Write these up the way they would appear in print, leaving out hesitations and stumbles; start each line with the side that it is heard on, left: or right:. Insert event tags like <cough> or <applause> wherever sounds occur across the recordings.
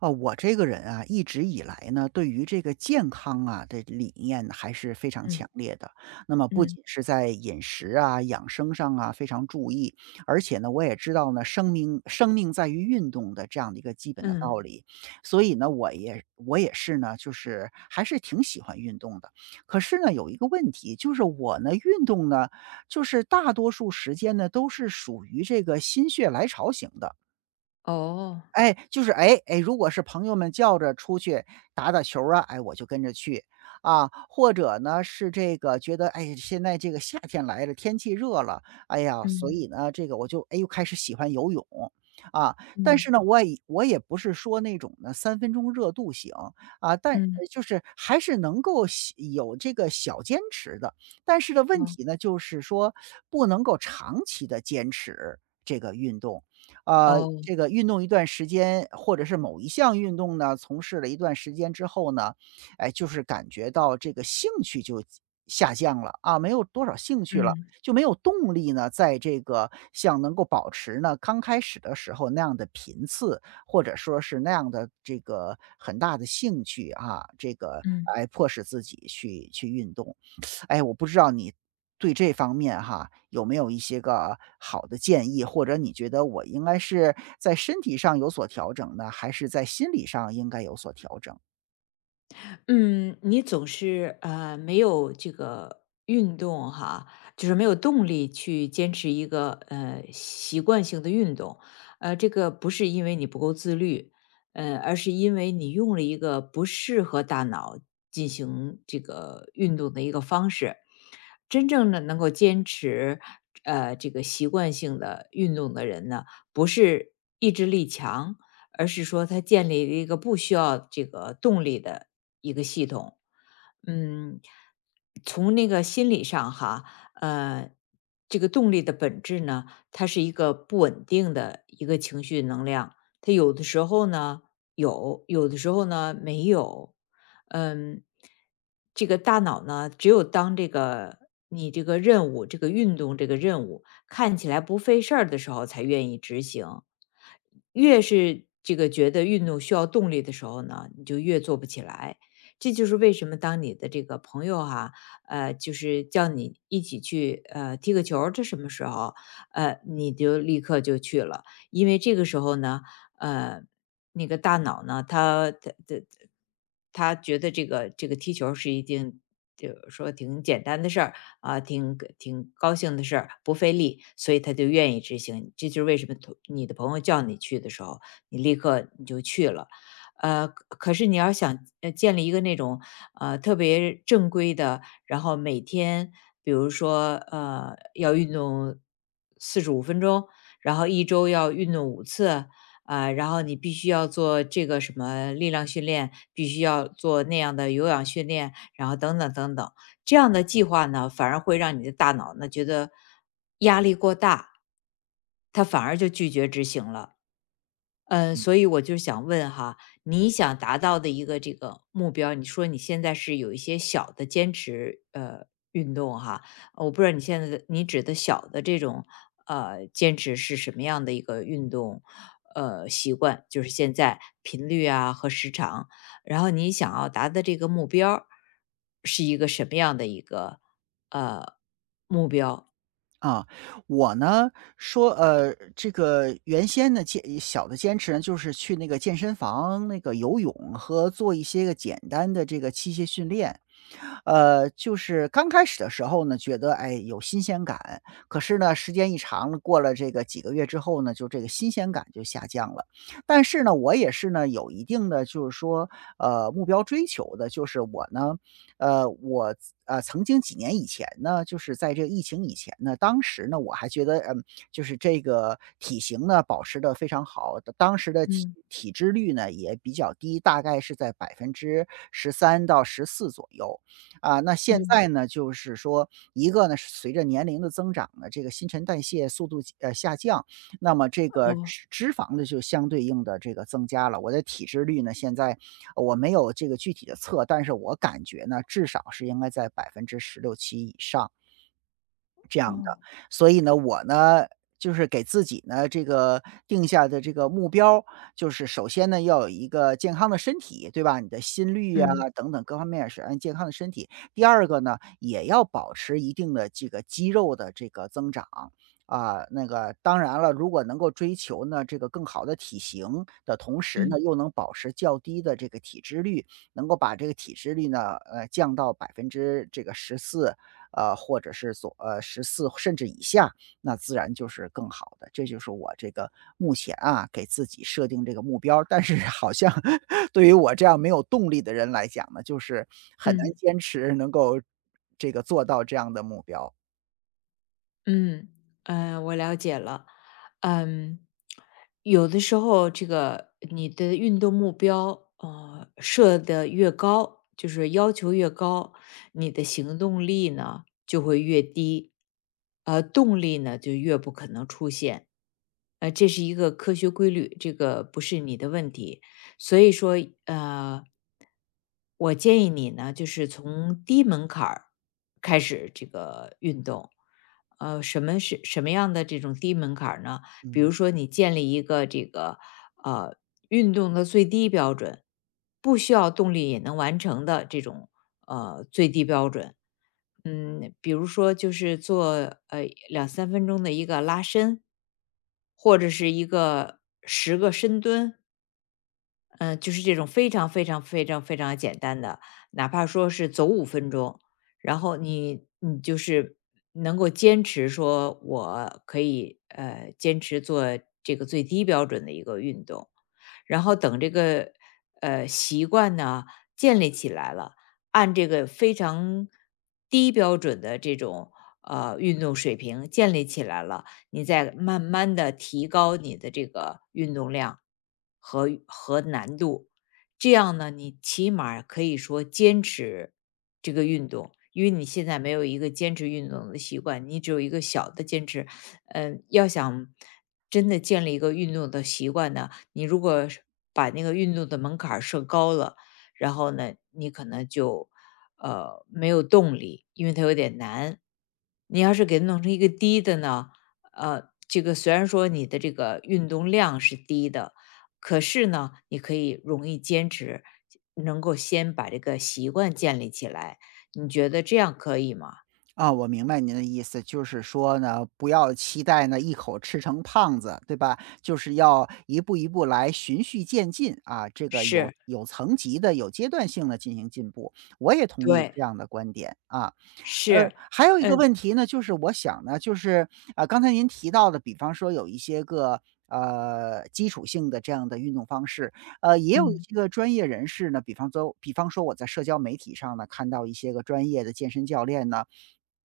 right: 哦，我这个人啊，一直以来呢，对于这个健康啊的理念还是非常
left: 嗯
right: 强烈的。那么不
left: 嗯
right: 仅是在饮食啊、养生上啊非常注意，而且呢，我也知道呢，生命在于运动的这样的一个基本的
left: 嗯，
right: 道理。所以呢，我也是呢，就是还是挺喜欢运动的。可是呢，有一个问题，就是我呢运动呢，就是大多数时间呢都是属于这个心血来潮型的。
left: 哦，
right: 哎，就是如果是朋友们叫着出去打打球儿啊，哎，我就跟着去啊。或者呢是这个觉得哎，现在这个夏天来了，天气热了，哎呀，所
left: 嗯
right: 以呢，这个我就哎又开始喜欢游泳啊。但是
left: 嗯
right: 呢，我也不是说那种呢三分钟热度型啊，但
left: 嗯，
right: 就是还是能够喜有这个小坚持的。但是的问
left: 哦
right: 题呢，就是说不能够长期的坚持这个运动。
left: 哦，
right: 这个运动一段时间，或者是某一项运动呢，从事了一段时间之后呢，哎，就是感觉到这个兴趣就下降了啊，没有多少兴趣了，
left: 嗯
right: 就没有动力呢，在这个像能够保持呢刚开始的时候那样的频次，或者说是那样的这个很大的兴趣啊，这个
left: 嗯。
right: 来迫使自己去运动。哎，我不知道你对这方面哈，有没有一些个好的建议，或者你觉得我应该是在身体上有所调整呢，还是在心理上应该有所调整？
left: 嗯，你总是没有这个运动哈，就是没有动力去坚持一个习惯性的运动，这个不是因为你不够自律，而是因为你用了一个不适合大脑进行这个运动的一个方式。真正的能够坚持这个习惯性的运动的人呢，不是意志力强，而是说它建立了一个不需要这个动力的一个系统。嗯，从那个心理上哈，呃，这个动力的本质呢，它是一个不稳定的一个情绪能量，它有的时候呢有，有的时候呢没有。嗯，这个大脑呢，只有当这个你这个任务、这个运动、这个任务看起来不费事儿的时候，才愿意执行。越是这个觉得运动需要动力的时候呢，你就越做不起来。这就是为什么当你的这个朋友哈、就是叫你一起去踢个球儿这什么时候，你就立刻就去了，因为这个时候呢，呃，那个大脑呢，它觉得这个踢球儿是一定就是说挺简单的事儿啊，挺高兴的事儿，不费力，所以他就愿意执行。这就是为什么同你的朋友叫你去的时候，你立刻就去了。可是你要想建立一个那种特别正规的，然后每天比如说要运动45分钟，然后一周要运动5次，啊、然后你必须要做这个什么力量训练，必须要做那样的有氧训练，然后等等，这样的计划呢，反而会让你的大脑呢觉得压力过大，它反而就拒绝执行了。嗯，所以我就想问哈，你想达到的一个这个目标，你说你现在是有一些小的坚持运动哈，我不知道你现在的你指的小的这种坚持是什么样的一个运动习惯，就是现在频率啊和时长，然后你想要达的这个目标儿是一个什么样的一个呃目标？
right: 啊，我呢说，这个原先呢小的坚持呢，就是去那个健身房那个游泳和做一些个简单的这个器械训练。就是刚开始的时候呢，觉得哎有新鲜感，可是呢，时间一长了，过了这个几个月之后呢，就这个新鲜感就下降了。但是呢，我也是呢有一定的就是说目标追求的，就是我呢，我曾经几年以前呢，就是在这个疫情以前呢，当时呢我还觉得嗯，就是这个体型呢保持的非常好，当时的体。
left: 嗯
right: 体脂率呢也比较低，大概是在13%到14%左右。啊，那现
left: 嗯
right: 在呢，就是说一个呢，是随着年龄的增长呢，这个新陈代谢速度下降，那么这个
left: 哦
right: 脂肪呢就相对应的这个增加了。我的体脂率呢，现在我没有这个具体的测，但是我感觉呢，至少是应该在16%、17%以上。
left: 哦，
right: 所以呢，我呢，就是给自己呢，这个定下的这个目标，就是首先呢，要有一个健康的身体，对吧？你的心率呀、
left: 嗯
right: 等等各方面是按健康的身体。第二个呢，也要保持一定的这个肌肉的这个增长。啊，那个当然了，如果能够追求呢这个更好的体型的同时呢，
left: 嗯
right: 又能保持较低的这个体脂率，能够把这个体脂率呢，降到百分之这个14，或者是十四甚至以下，那自然就是更好的。这就是我这个目前啊，给自己设定这个目标儿但是好像 <laughs> 对于我这样没有动力的人来讲呢，就是很难
left: 嗯。
right: 坚持能够这个做到这样的目标，
left: 嗯，我了解了。嗯，有的时候这个你的运动目标，设的越高，就是要求越高，你的行动力呢就会越低，动力呢就越不可能出现。这是一个科学规律，这个不是你的问题。所以说，呃，我建议你呢，就是从低门槛儿开始这个运动。什么样的这种低门槛儿呢？比
right: 嗯。
left: 如说，你建立一个这个呃运动的最低标准，不需要动力也能完成的这种最低标准。嗯，比如说就是做两三分钟的一个拉伸，或者是一个10个深蹲，嗯，就是这种非常非常非常非常简单的，哪怕说是走五分钟，然后你就是能够坚持说，我可以坚持做这个最低标准的一个运动，然后等这个习惯呢建立起来了，按这个非常低标准的这种运动水平建立起来了。你再慢慢的提高你的这个运动量和难度。这样呢，你起码儿可以说坚持这个运动，因为你现在没有一个坚持运动的习惯，你只有一个小的坚持。嗯，要想真的建立一个运动的习惯呢，你如果是把那个运动的门槛儿设高了，然后呢，你可能就没有动力，因为它有点难。你要是给它弄成一个低的呢，这个虽然说你的这个运动量是低的，可是呢，你可以容易坚持，能够先把这个习惯建立起来。你觉得这样可以吗？
right: 啊，我明白您的意思，就是说呢，不要期待呢一口吃成胖子，对吧？就是要一步一步来，循序渐进啊，这个有
left: 是，
right: 有层级的、有阶段性的进行进步。我也同意
left: 对，
right: 这样的观点啊。呃，
left: 是，
right: 还有一个
left: 嗯
right: 问题呢，就是我想呢，就是啊、刚才您提到的，比方说有一些个。基础性的这样的运动方式，也有一
left: 嗯
right: 些个专业人士呢，比方说，比方说我在社交媒体上呢看到一些个专业的健身教练呢，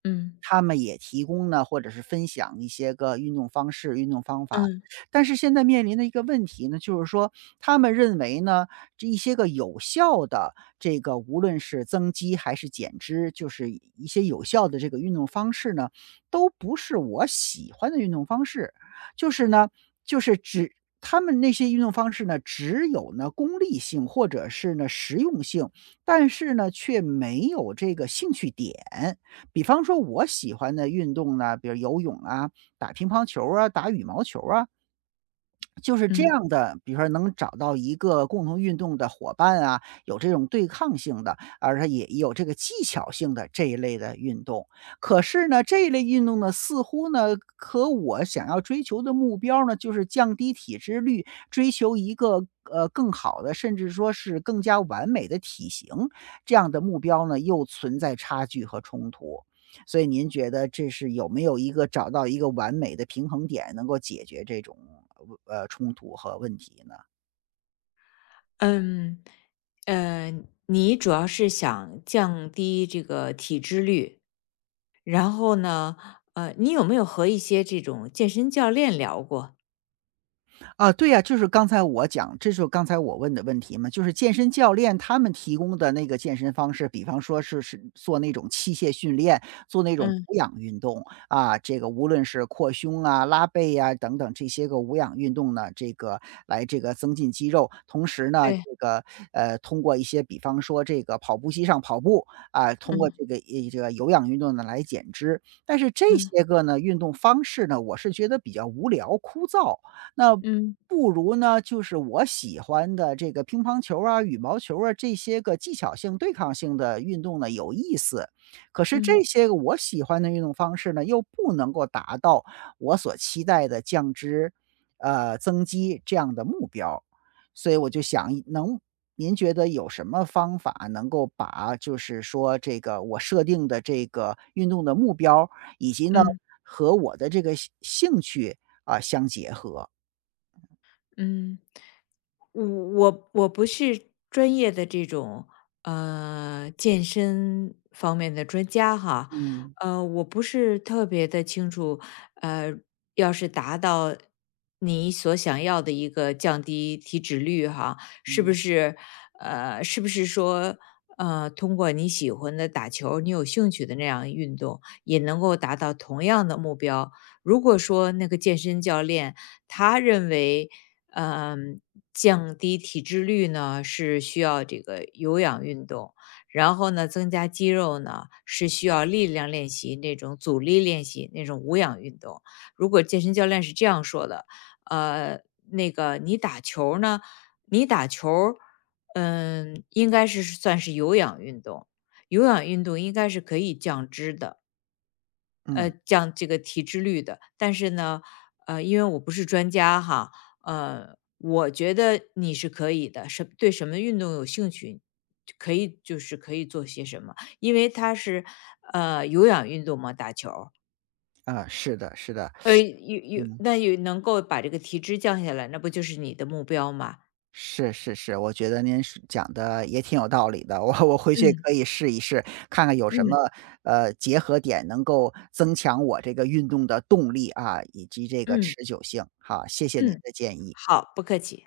left: 嗯
right: 他们也提供呢，或者是分享一些个运动方式、运动方法。
left: 嗯
right: 但是现在面临的一个问题呢，就是说他们认为呢，这一些个有效的这个无论是增肌还是减脂，就是一些有效的这个运动方式呢，都不是我喜欢的运动方式。就是呢，就是只他们那些运动方式呢，只有呢功利性或者是呢实用性，但是呢却没有这个兴趣点。比方说我喜欢的运动呢，比如游泳啊、打乒乓球啊、打羽毛球啊，就是这
left: 嗯
right: 样的，比如说能找到一个共同运动的伙伴啊，有这种对抗性的，而且也有这个技巧性的这一类的运动。可是呢，这一类运动呢，似乎呢和我想要追求的目标呢，就是降低体脂率，追求一个更好的，甚至说是更加完美的体型，这样的目标呢，又存在差距和冲突。所以您觉得这是有没有一个找到一个完美的平衡点，能够解决这种，冲突和问题呢？
left: 嗯，呃，你主要是想降低这个体脂率，然后呢，你有没有和一些这种健身教练聊过？
right: 啊，对呀，就是刚才我讲，这就是刚才我问的问题嘛，就是健身教练他们提供的那个健身方式，比方说是做那种器械训练，做那种
left: 嗯，
right: 无氧运动啊，这个无论是扩胸啊、拉背呀、等等这些个无氧运动呢，这个来这个增进肌肉，同时呢，这
left: 对，
right: 个通过一些比方说这个跑步机上跑步啊，通过
left: 嗯
right: 这个这个有氧运动呢来减脂，但是这
left: 嗯
right: 些个呢运动方式呢，我是觉得比较无聊枯燥，那。
left: 嗯。
right: 不如呢，就是我喜欢的这个乒乓球啊、羽毛球啊，这些个技巧性、对抗性的运动呢有意思。可是
left: 嗯
right: 这些个我喜欢的运动方式呢，又不能够达到我所期待的降脂、增肌这样的目标。所以我就想，您觉得有什么方法能够把就是说这个我设定的这个运动的目标，以及呢
left: 嗯，
right: 和我的这个兴趣啊相结合？
left: 嗯，我我不是专业的这种健身方面的专家哈，
right: 嗯。
left: 我不是特别的清楚，呃，要是达到你所想要的一个降低体脂率哈，是不
right: 嗯
left: 是是不是说通过你喜欢的打球儿你有兴趣的那样运动，也能够达到同样的目标？如果说那个健身教练他认为嗯，降低体脂率呢是需要这个有氧运动，然后呢增加肌肉呢是需要力量练习那种阻力练习那种无氧运动。如果健身教练是这样说的，呃，那个你打球儿呢，你打球儿嗯，应该是算是有氧运动，有氧运动应该是可以降脂的。
right: 嗯，
left: 降这个体脂率的。但是呢，因为我不是专家哈，我觉得你是可以的，对什么运动有兴趣，可以就是可以做些什么，因为它是有氧运动嘛，打球儿
right: 啊，是的，是的，
left: 有有
right: 嗯，
left: 那有能够把这个体脂降下来，那不就是你的目标吗？
right: 是是是，我觉得您是讲的也挺有道理的，<laughs> 我回去
left: 嗯
right: 可以试一试，看看有什么
left: 嗯
right: 结合点能够增强我这个运动的动力啊，以及这个
left: 嗯
right: 持久性。好，谢谢您
left: 嗯，
right: 的建议。
left: 好，不客气。